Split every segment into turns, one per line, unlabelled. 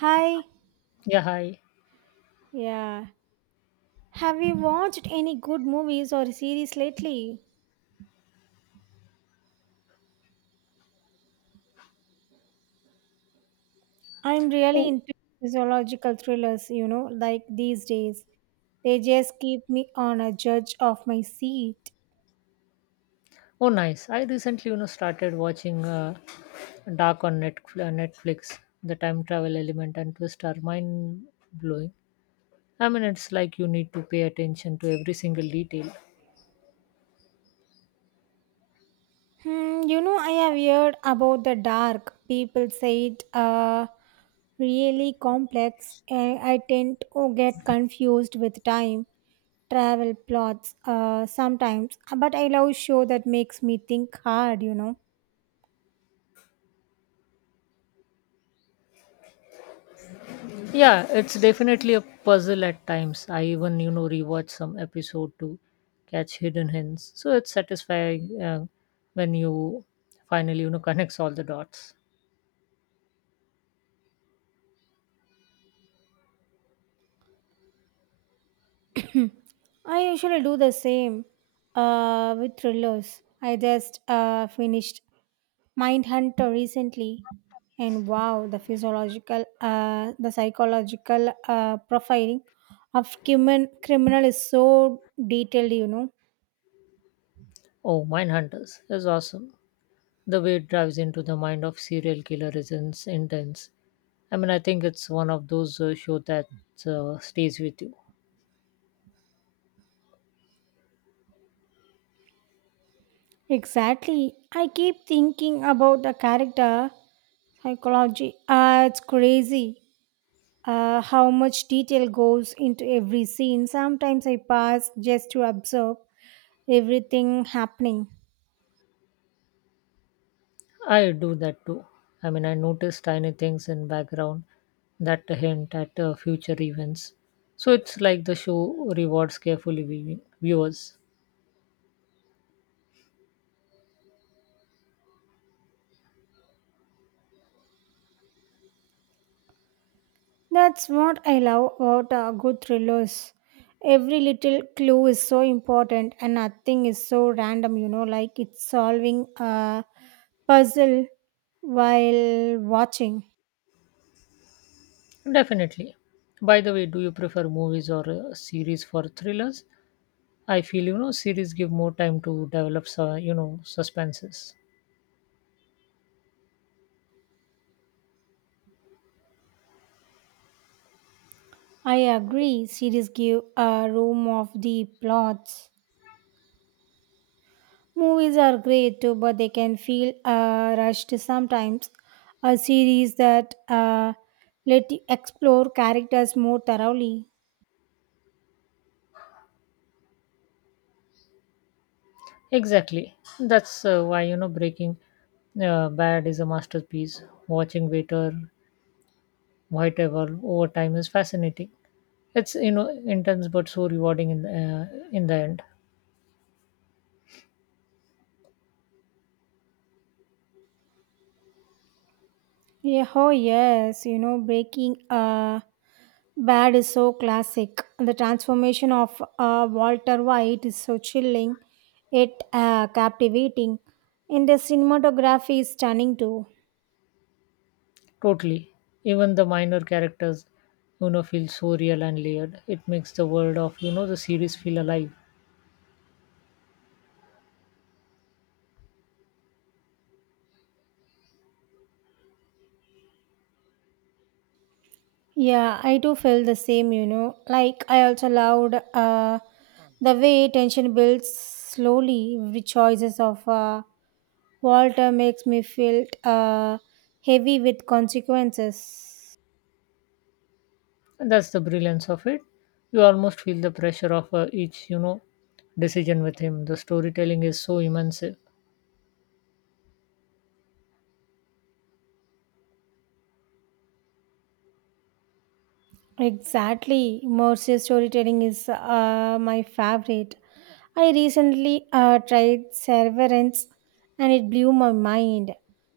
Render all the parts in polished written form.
Hi.
Yeah, hi.
Yeah. Have you watched any good movies or series lately? I'm really
Oh,
into physiological thrillers, you know, like these days. They just keep me on a judge of my seat.
oh, nice. I recently, started watching Dark on Netflix. Netflix. The time travel element and twist are mind blowing. I mean, it's like you need to pay attention to every single detail.
You know, I have heard about the dark. People say it really complex. I tend to get confused with time travel plots sometimes. But I love show that makes me think hard, you know.
Yeah, it's definitely a puzzle at times. I even, rewatch some episode to catch hidden hints. So it's satisfying when you finally, connects all the dots.
I usually do the same with thrillers. I just finished Mindhunter recently, and wow, the psychological profiling of criminal is so detailed. You know
Oh, Mindhunters is awesome. The way it drives into the mind of serial killer is intense. I mean, I think it's one of those show that stays with you.
exactly. I keep thinking about the character psychology. It's crazy. How much detail goes into every scene. Sometimes I pass just to observe everything happening.
I do that too. I mean, I notice tiny things in background that hint at future events. So it's like the show rewards carefully viewers.
That's what I love about good thrillers. Every little clue is so important, and nothing is so random, you know, like it's solving a puzzle while watching.
Definitely. By the way, do you prefer movies or series for thrillers? I feel series give more time to develop, suspenses.
I agree, series give a room of the plots. Movies are great too, but they can feel rushed sometimes. A series that let you explore characters more thoroughly.
Exactly. That's why Breaking Bad is a masterpiece. Watching Waiter Whiteover over time is fascinating. It's intense but so rewarding in the end.
Yeah, oh yes, you know, breaking bad is so classic. The transformation of Walter White is so chilling, it captivating, and the cinematography is stunning too.
Totally. Even the minor characters, feel so real and layered. It makes the world of the series feel alive,
Yeah, I do feel the same, you know. Like I also loved the way tension builds slowly. The choices of Walter makes me feel heavy with consequences.
and that's the brilliance of it. You almost feel the pressure of each decision with him. The storytelling is so immense.
Exactly. Immersive storytelling is my favorite. I recently tried Severance and it blew my mind.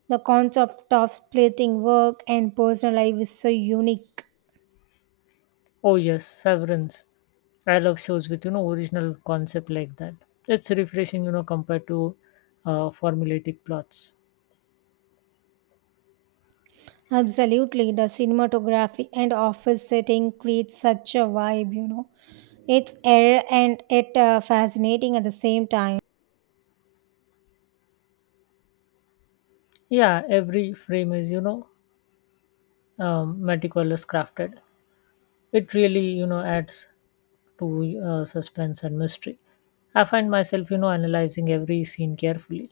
The concept of splitting work and personal life is so unique.
Oh yes, Severance. I love shows with original concept like that. It's refreshing, compared to formulaic plots.
Absolutely. The cinematography and office setting creates such a vibe, you know. It's air and it fascinating at the same time.
Yeah, every frame is meticulous crafted. It really adds to suspense and mystery. I find myself analyzing every scene carefully.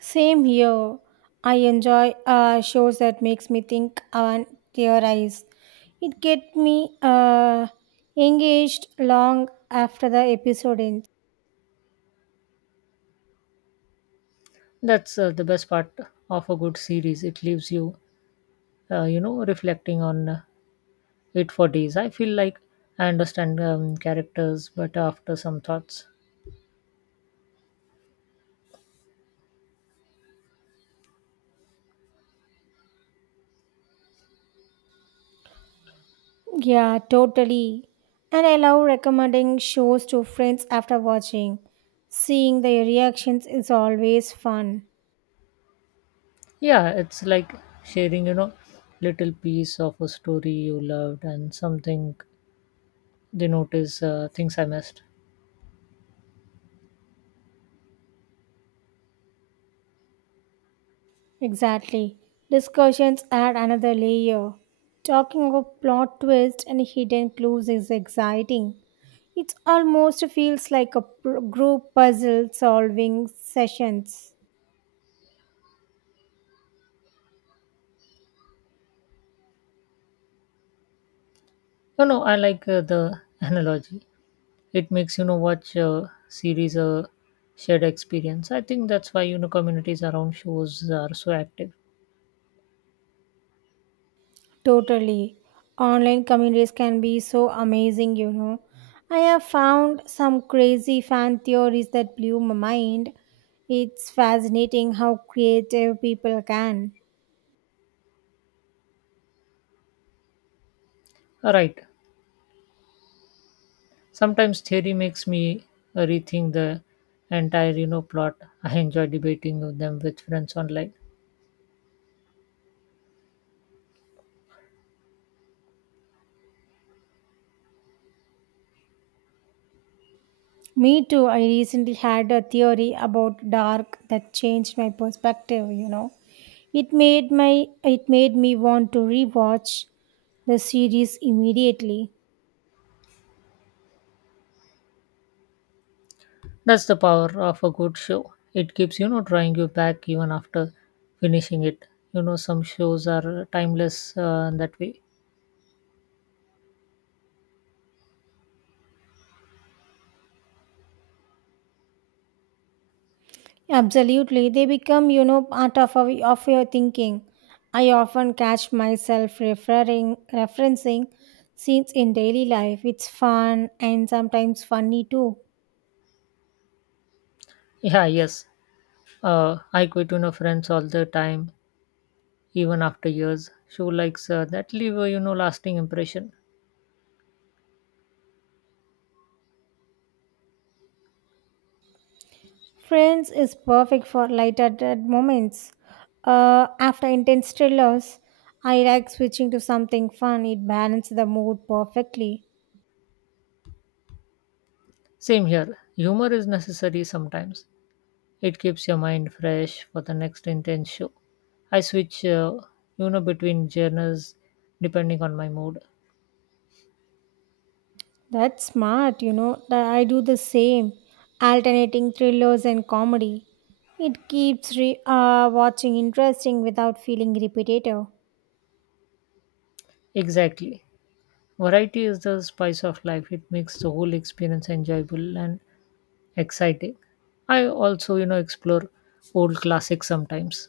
Same here. I enjoy shows that makes me think and theorize. It get me engaged long after the episode ends.
That's the best part of a good series. It leaves you you know reflecting on it for days. I feel like I understand characters but after some thoughts.
Yeah, totally. And I love recommending shows to friends after watching. Seeing their reactions is always fun.
Yeah, it's like sharing little piece of a story you loved, and something they notice things I missed.
Exactly. Discussions add another layer. Talking of plot twists and hidden clues is exciting. It almost feels like a group puzzle solving sessions.
You know I like the analogy. It makes watch a series a shared experience. I think that's why communities around shows are so active.
Totally. Online communities can be so amazing, you know. I have found some crazy fan theories that blew my mind. It's fascinating how creative people can.
All right. Sometimes theory makes me rethink the entire plot. I enjoy debating with them with friends online.
Me too. I recently had a theory about dark that changed my perspective, you know. It made me want to rewatch the series immediately.
That's the power of a good show. It keeps drawing you back even after finishing it. You know some shows are timeless that way.
Absolutely. They become, you know, part of your thinking. I often catch myself referring referencing scenes in daily life. It's fun and sometimes funny too.
Yeah, yes. I quit friends all the time, even after years. Show likes that leave a lasting impression.
Friends is perfect for lighthearted moments. After intense thrillers, I like switching to something fun. It balances the mood perfectly.
Same here. Humor is necessary sometimes. It keeps your mind fresh for the next intense show. I switch, between genres depending on my mood.
That's smart, you know. I do the same, alternating thrillers and comedy. It keeps watching interesting without feeling repetitive.
Exactly. Variety is the spice of life. It makes the whole experience enjoyable and exciting. I also, explore old classics sometimes.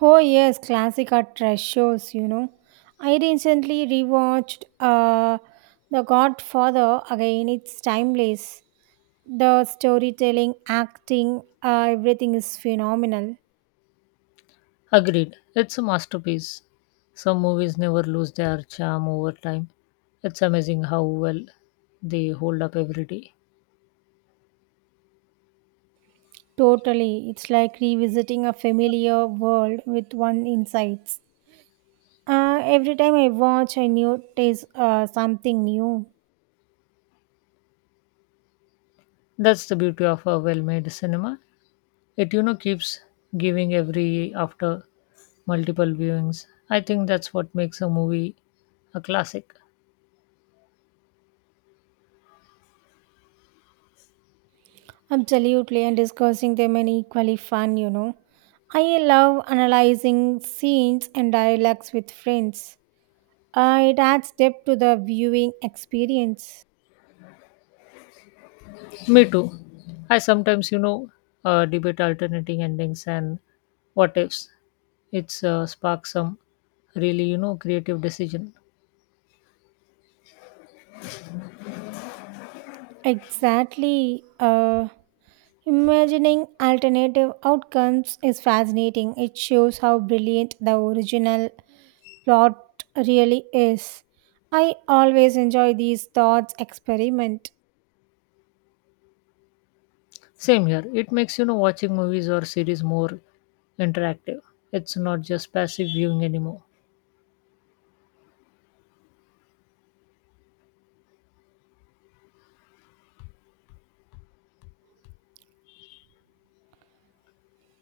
Oh yes, classic are trash shows, you know. I recently rewatched The Godfather again. It's timeless. The storytelling, acting, everything is phenomenal.
Agreed. It's a masterpiece. Some movies never lose their charm over time. It's amazing how well they hold up every day.
Totally. It's like revisiting a familiar world with one insights. Every time I watch, I knew there's something new.
That's the beauty of a well made cinema. It keeps giving every after multiple viewings. I think that's what makes a movie a classic.
Absolutely, and discussing them and equally fun, you know. I love analyzing scenes and dialogues with friends. It adds depth to the viewing experience.
Me too. I sometimes debate alternating endings and what ifs. It's sparks some really creative decision.
Exactly. Imagining alternative outcomes is fascinating. It shows how brilliant the original plot really is. I always enjoy these thoughts experiment.
Same here. It makes watching movies or series more interactive. It's not just passive viewing anymore.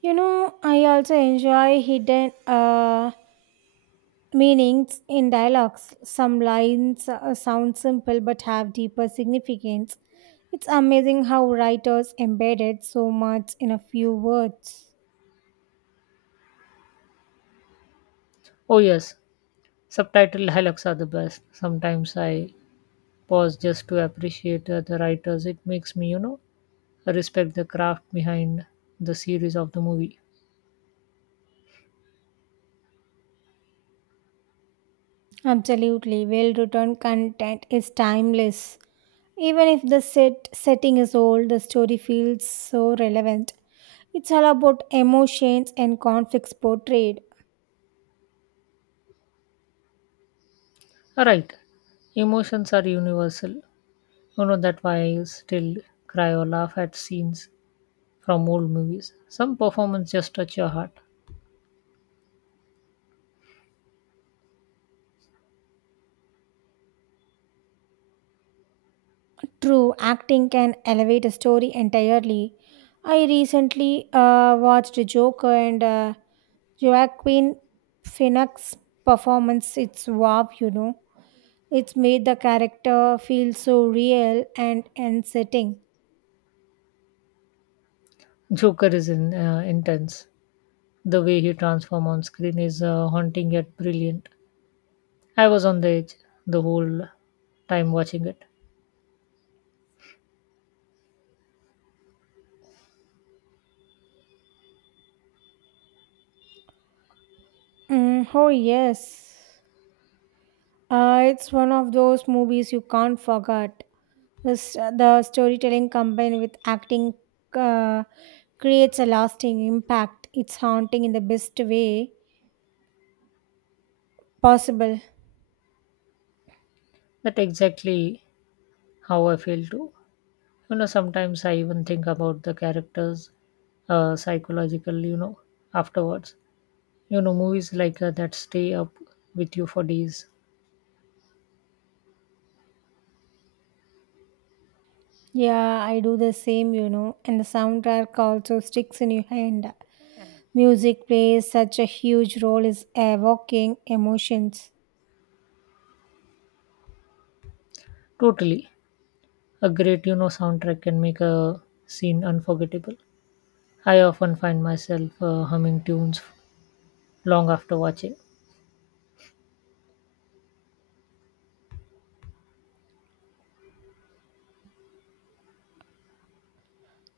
You know, I also enjoy hidden meanings in dialogues. Some lines sound simple but have deeper significance. It's amazing how writers embedded so much in a few words.
Oh yes, subtitle dialogues are the best. Sometimes I pause just to appreciate the writers. It makes me, respect the craft behind the series of the movie.
Absolutely, well written content is timeless. Even if the setting is old, the story feels so relevant. It's all about emotions and conflicts portrayed.
All right. Emotions are universal. You know that why I still cry or laugh at scenes from old movies. Some performance just touch your heart.
True, acting can elevate a story entirely. I recently watched Joker and Joaquin Phoenix's performance. It's wow, you know. It's made the character feel so real and unsettling.
Joker is intense. The way he transforms on screen is haunting yet brilliant. I was on the edge the whole time watching it.
Mm, oh yes. It's one of those movies you can't forget. The storytelling combined with acting uh, creates a lasting impact. It's haunting in the best way possible.
That exactly how I feel too. You know, sometimes I even think about the characters psychological, afterwards. You know, movies like that stay up with you for days.
Yeah, I do the same, you know, and the soundtrack also sticks in your hand. Music plays such a huge role in evoking emotions.
Totally. A great, soundtrack can make a scene unforgettable. I often find myself humming tunes long after watching.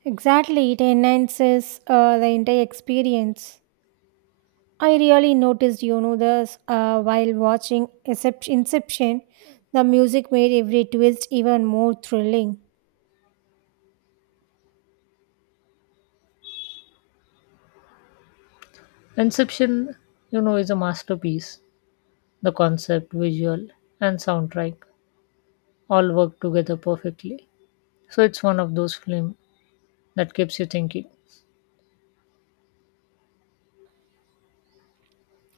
Exactly, it enhances the entire experience. I really noticed, you know, this while watching Inception, the music made every twist even more thrilling.
Inception, is a masterpiece. The concept, visual, and soundtrack all work together perfectly. So it's one of those films that keeps you thinking.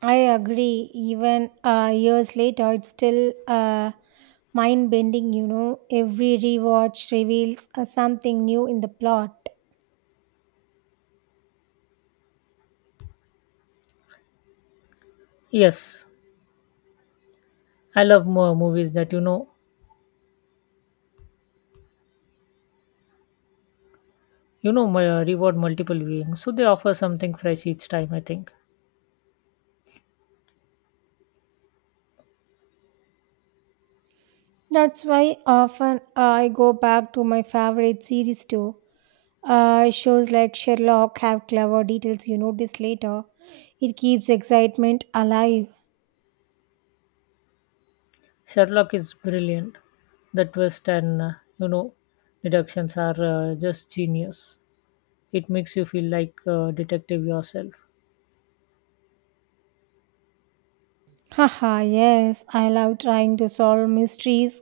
I agree. Even years later, it's still mind bending, you know. Every rewatch reveals something new in the plot.
Yes, I love more movies that my, reward multiple viewings, so they offer something fresh each time. I think
That's why often I go back to my favorite series too. Shows like Sherlock have clever details you notice later. It keeps excitement alive.
Sherlock is brilliant. The twist and you know, deductions are just genius. It makes you feel like a detective yourself.
Haha, yes, I love trying to solve mysteries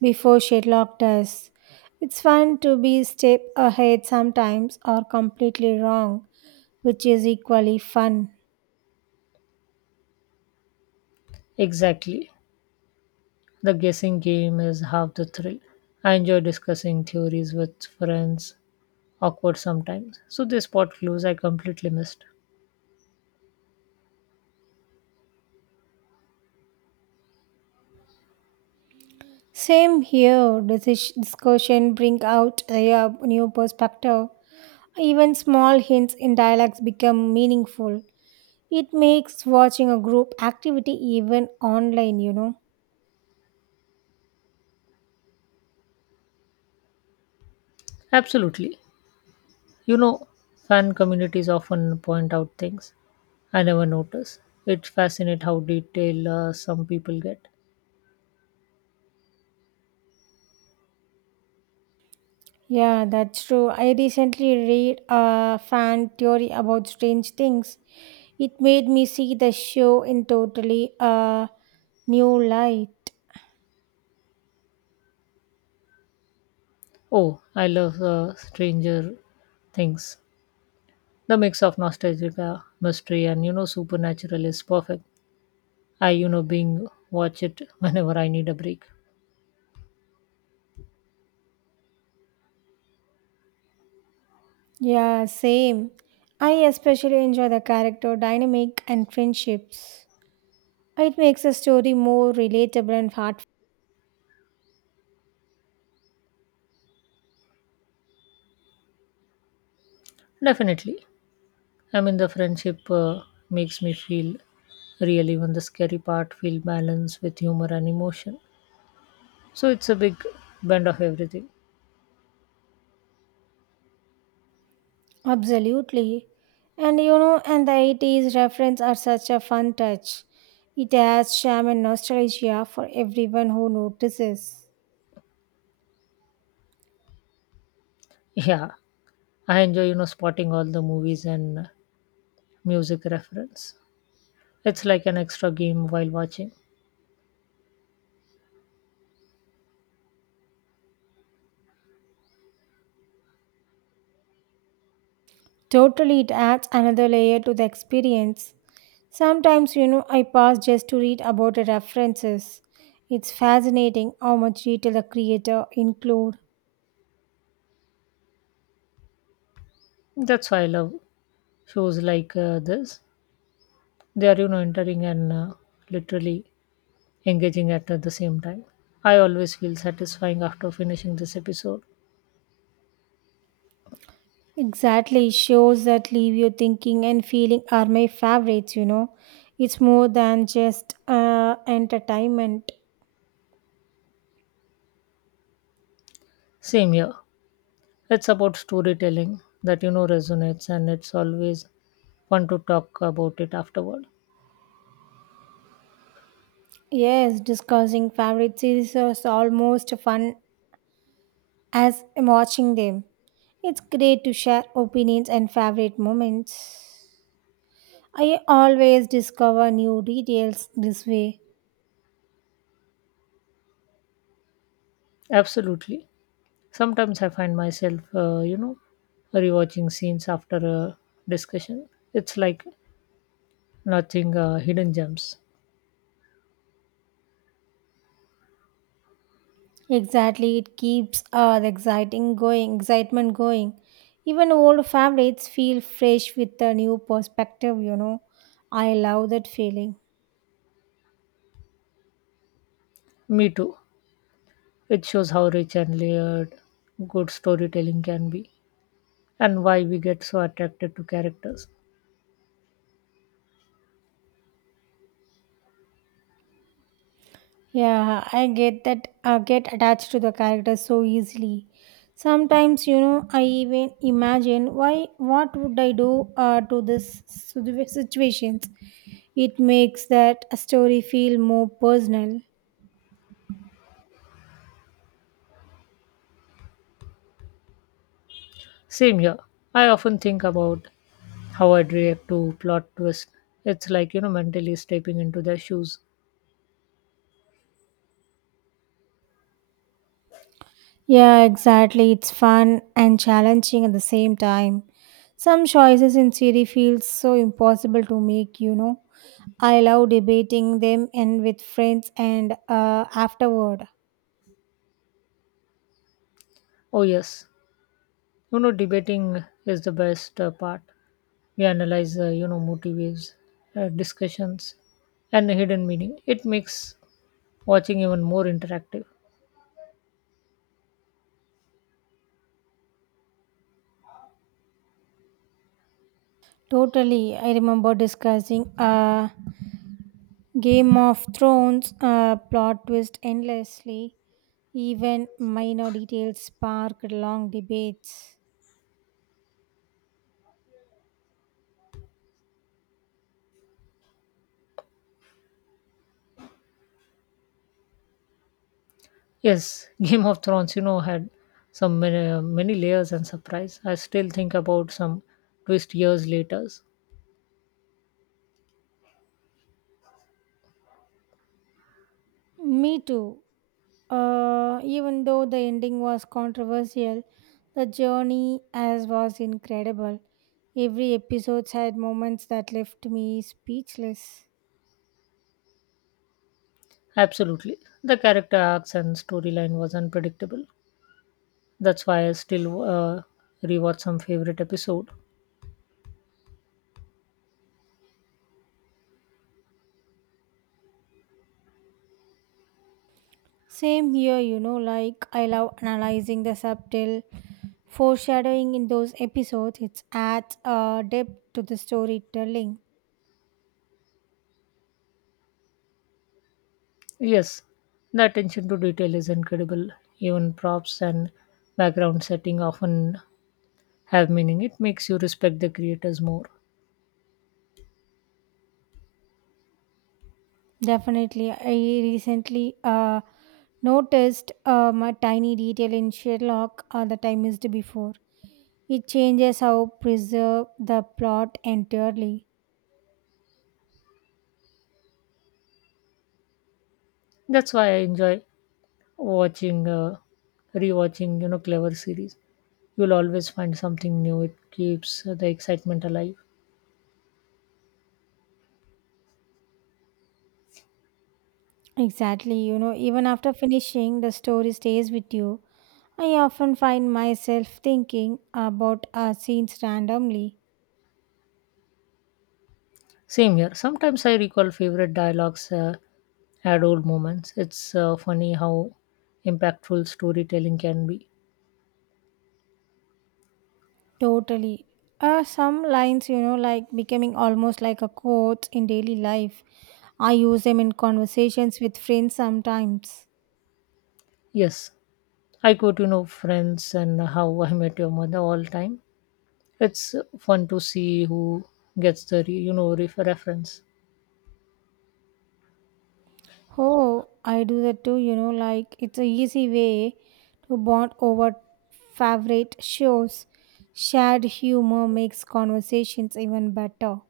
before Sherlock does. It's fun to be step ahead sometimes or completely wrong, which is equally fun.
Exactly, the guessing game is half the thrill. I enjoy discussing theories with friends, awkward sometimes. So they spot clues I completely missed.
Same here, this discussion bring out a new perspective. Even small hints in dialogues become meaningful. It makes watching a group activity even online, you know.
Absolutely, you know, fan communities often point out things I never notice. It's fascinating how detailed some people get.
Yeah, that's true. I recently read a fan theory about strange things. It made me see the show in totally a new light.
Oh, I love Stranger Things. The mix of nostalgia, mystery and supernatural is perfect. I being watch it whenever I need a break.
Yeah, same. I especially enjoy the character dynamic and friendships. It makes the story more relatable and heartfelt.
Definitely. I mean the friendship makes me feel real. Even the scary part feel balanced with humor and emotion. So it's a big blend of everything.
Absolutely. And you know, and the 80s reference are such a fun touch. It adds charm and nostalgia for everyone who notices.
Yeah, I enjoy spotting all the movies and music reference. It's like an extra game while watching.
Totally, it adds another layer to the experience. Sometimes, you know, I pass just to read about the references. It's fascinating how much detail the creator include.
That's why I love shows like this. They are, entering and literally engaging at the same time. I always feel satisfying after finishing this episode.
Exactly, shows that leave you thinking and feeling are my favorites, you know. It's more than just entertainment.
Same here. It's about storytelling that, resonates, and it's always fun to talk about it afterward.
Yes, discussing favorite series is almost fun as watching them. It's great to share opinions and favorite moments. I always discover new details this way.
Absolutely. Sometimes I find myself, rewatching scenes after a discussion. It's like nothing hidden gems.
Exactly, it keeps excitement going. Even old favorites feel fresh with a new perspective, you know. I love that feeling.
Me too. It shows how rich and layered good storytelling can be and why we get so attracted to characters.
Yeah, I get that get attached to the character so easily. Sometimes, you know, I even imagine why what would I do to this situations. It makes that story feel more personal.
Same here. I often think about how I'd react to plot twist. It's like, mentally stepping into their shoes.
Yeah, exactly. It's fun and challenging at the same time. Some choices in Siri feel so impossible to make, you know. I love debating them and with friends and afterward.
Oh, yes. You know, debating is the best part. We analyze, motives, discussions, and hidden meaning. It makes watching even more interactive.
Totally. I remember discussing Game of Thrones plot twist endlessly. Even minor details sparked long debates.
Yes, Game of Thrones, had some many, many layers and surprise. I still think about some twist years later.
Me too. Even though the ending was controversial, the journey as was incredible. Every episode had moments that left me speechless.
Absolutely. The character arcs and storyline was unpredictable. That's why I still rewatch some favorite episode.
Same here, you know, like I love analyzing the subtle foreshadowing in those episodes. It adds depth to the storytelling.
Yes, the attention to detail is incredible. Even props and background setting often have meaning. It makes you respect the creators more.
Definitely, I recently noticed a tiny detail in Sherlock that I missed before. It changes how preserve the plot entirely.
That's why I enjoy watching, uh, rewatching, clever series. You'll always find something new. It keeps the excitement alive.
Exactly, you know, even after finishing, the story stays with you. I often find myself thinking about scenes randomly.
Same here. Sometimes I recall favorite dialogues at old moments. It's funny how impactful storytelling can be.
Totally. Some lines, you know, like becoming almost like a quote in daily life. I use them in conversations with friends sometimes.
Yes, I quote, Friends and How I Met Your Mother all time. It's fun to see who gets the reference.
Oh, I do that too, you know, like it's a easy way to bond over favorite shows. Shared humor makes conversations even better.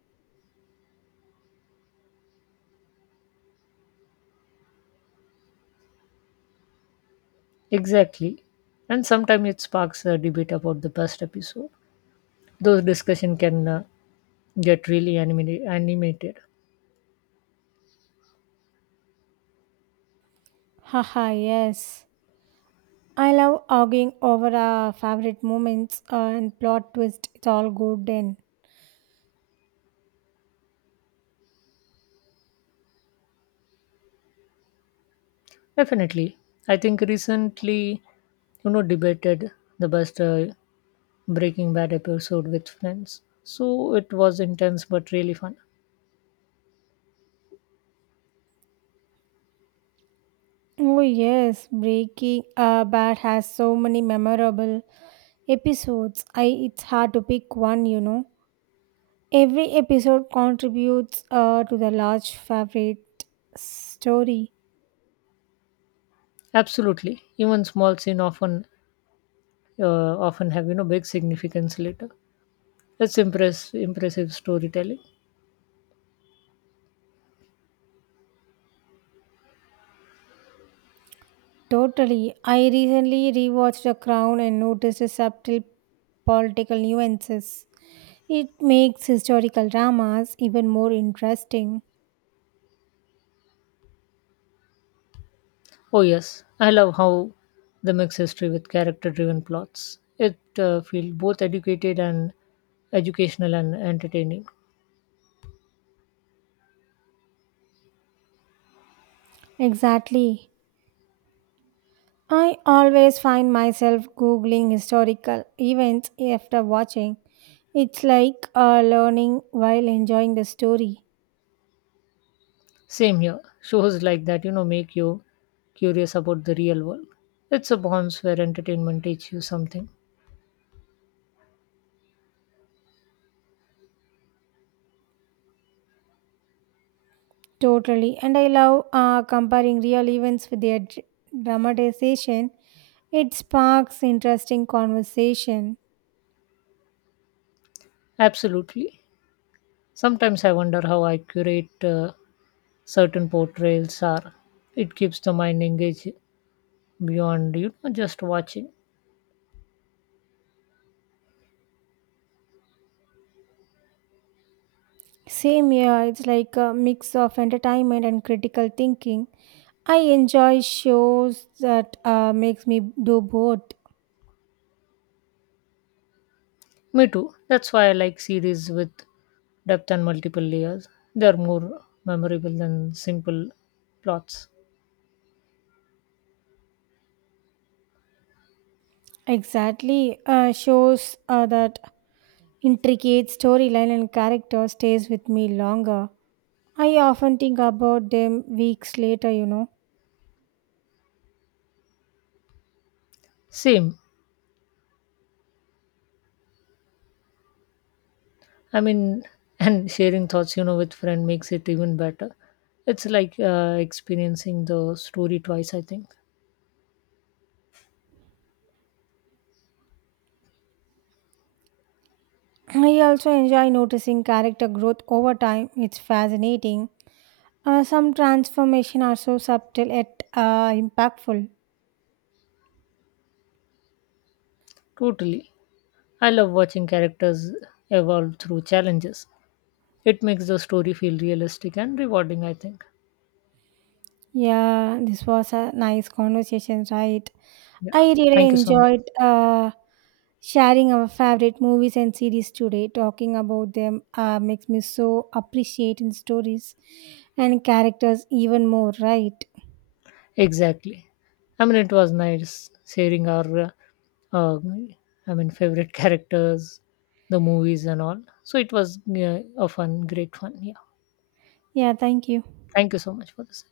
Exactly. And sometimes it sparks a debate about the best episode. Those discussion can get really animated.
Haha, yes. I love arguing over our favorite moments and plot twist. It's all good then.
Definitely. I think recently, debated the best Breaking Bad episode with friends. So it was intense but really fun.
Oh yes, Breaking Bad has so many memorable episodes. I It's hard to pick one, you know. Every episode contributes to the large favorite story.
Absolutely. Even small scene often have, big significance later. It's impressive storytelling.
Totally. I recently rewatched The Crown and noticed the subtle political nuances. It makes historical dramas even more interesting.
Oh yes, I love how the mix history with character driven plots. It feels both educated and educational and entertaining.
Exactly. I always find myself googling historical events after watching. It's like learning while enjoying the story.
Same here. Shows like that, make you curious about the real world. It's a bonds where entertainment teaches you something.
Totally. And I love comparing real events with their dramatization. It sparks interesting conversation.
Absolutely. Sometimes I wonder how accurate certain portrayals are. It keeps the mind engaged beyond, just watching.
Same here, it's like a mix of entertainment and critical thinking. I enjoy shows that makes me do both.
Me too. That's why I like series with depth and multiple layers. They are more memorable than simple plots.
Exactly, shows that intricate storyline and character stays with me longer. I often think about them weeks later, you know.
Same. I mean, and sharing thoughts, with friend makes it even better. It's like experiencing the story twice, I think.
I also enjoy noticing character growth over time. It's fascinating. Some transformation are so subtle yet impactful.
Totally. I love watching characters evolve through challenges. It makes the story feel realistic and rewarding, I think.
Yeah, this was a nice conversation, right?
Yeah.
I really
Thank you so much.
enjoyed sharing our favorite movies and series today. Talking about them makes me so appreciate in stories and characters even more, right?
Exactly. I mean, it was nice sharing our, uh, favorite characters, the movies and all. So it was a great fun. Yeah.
Yeah, thank you.
Thank you so much for this.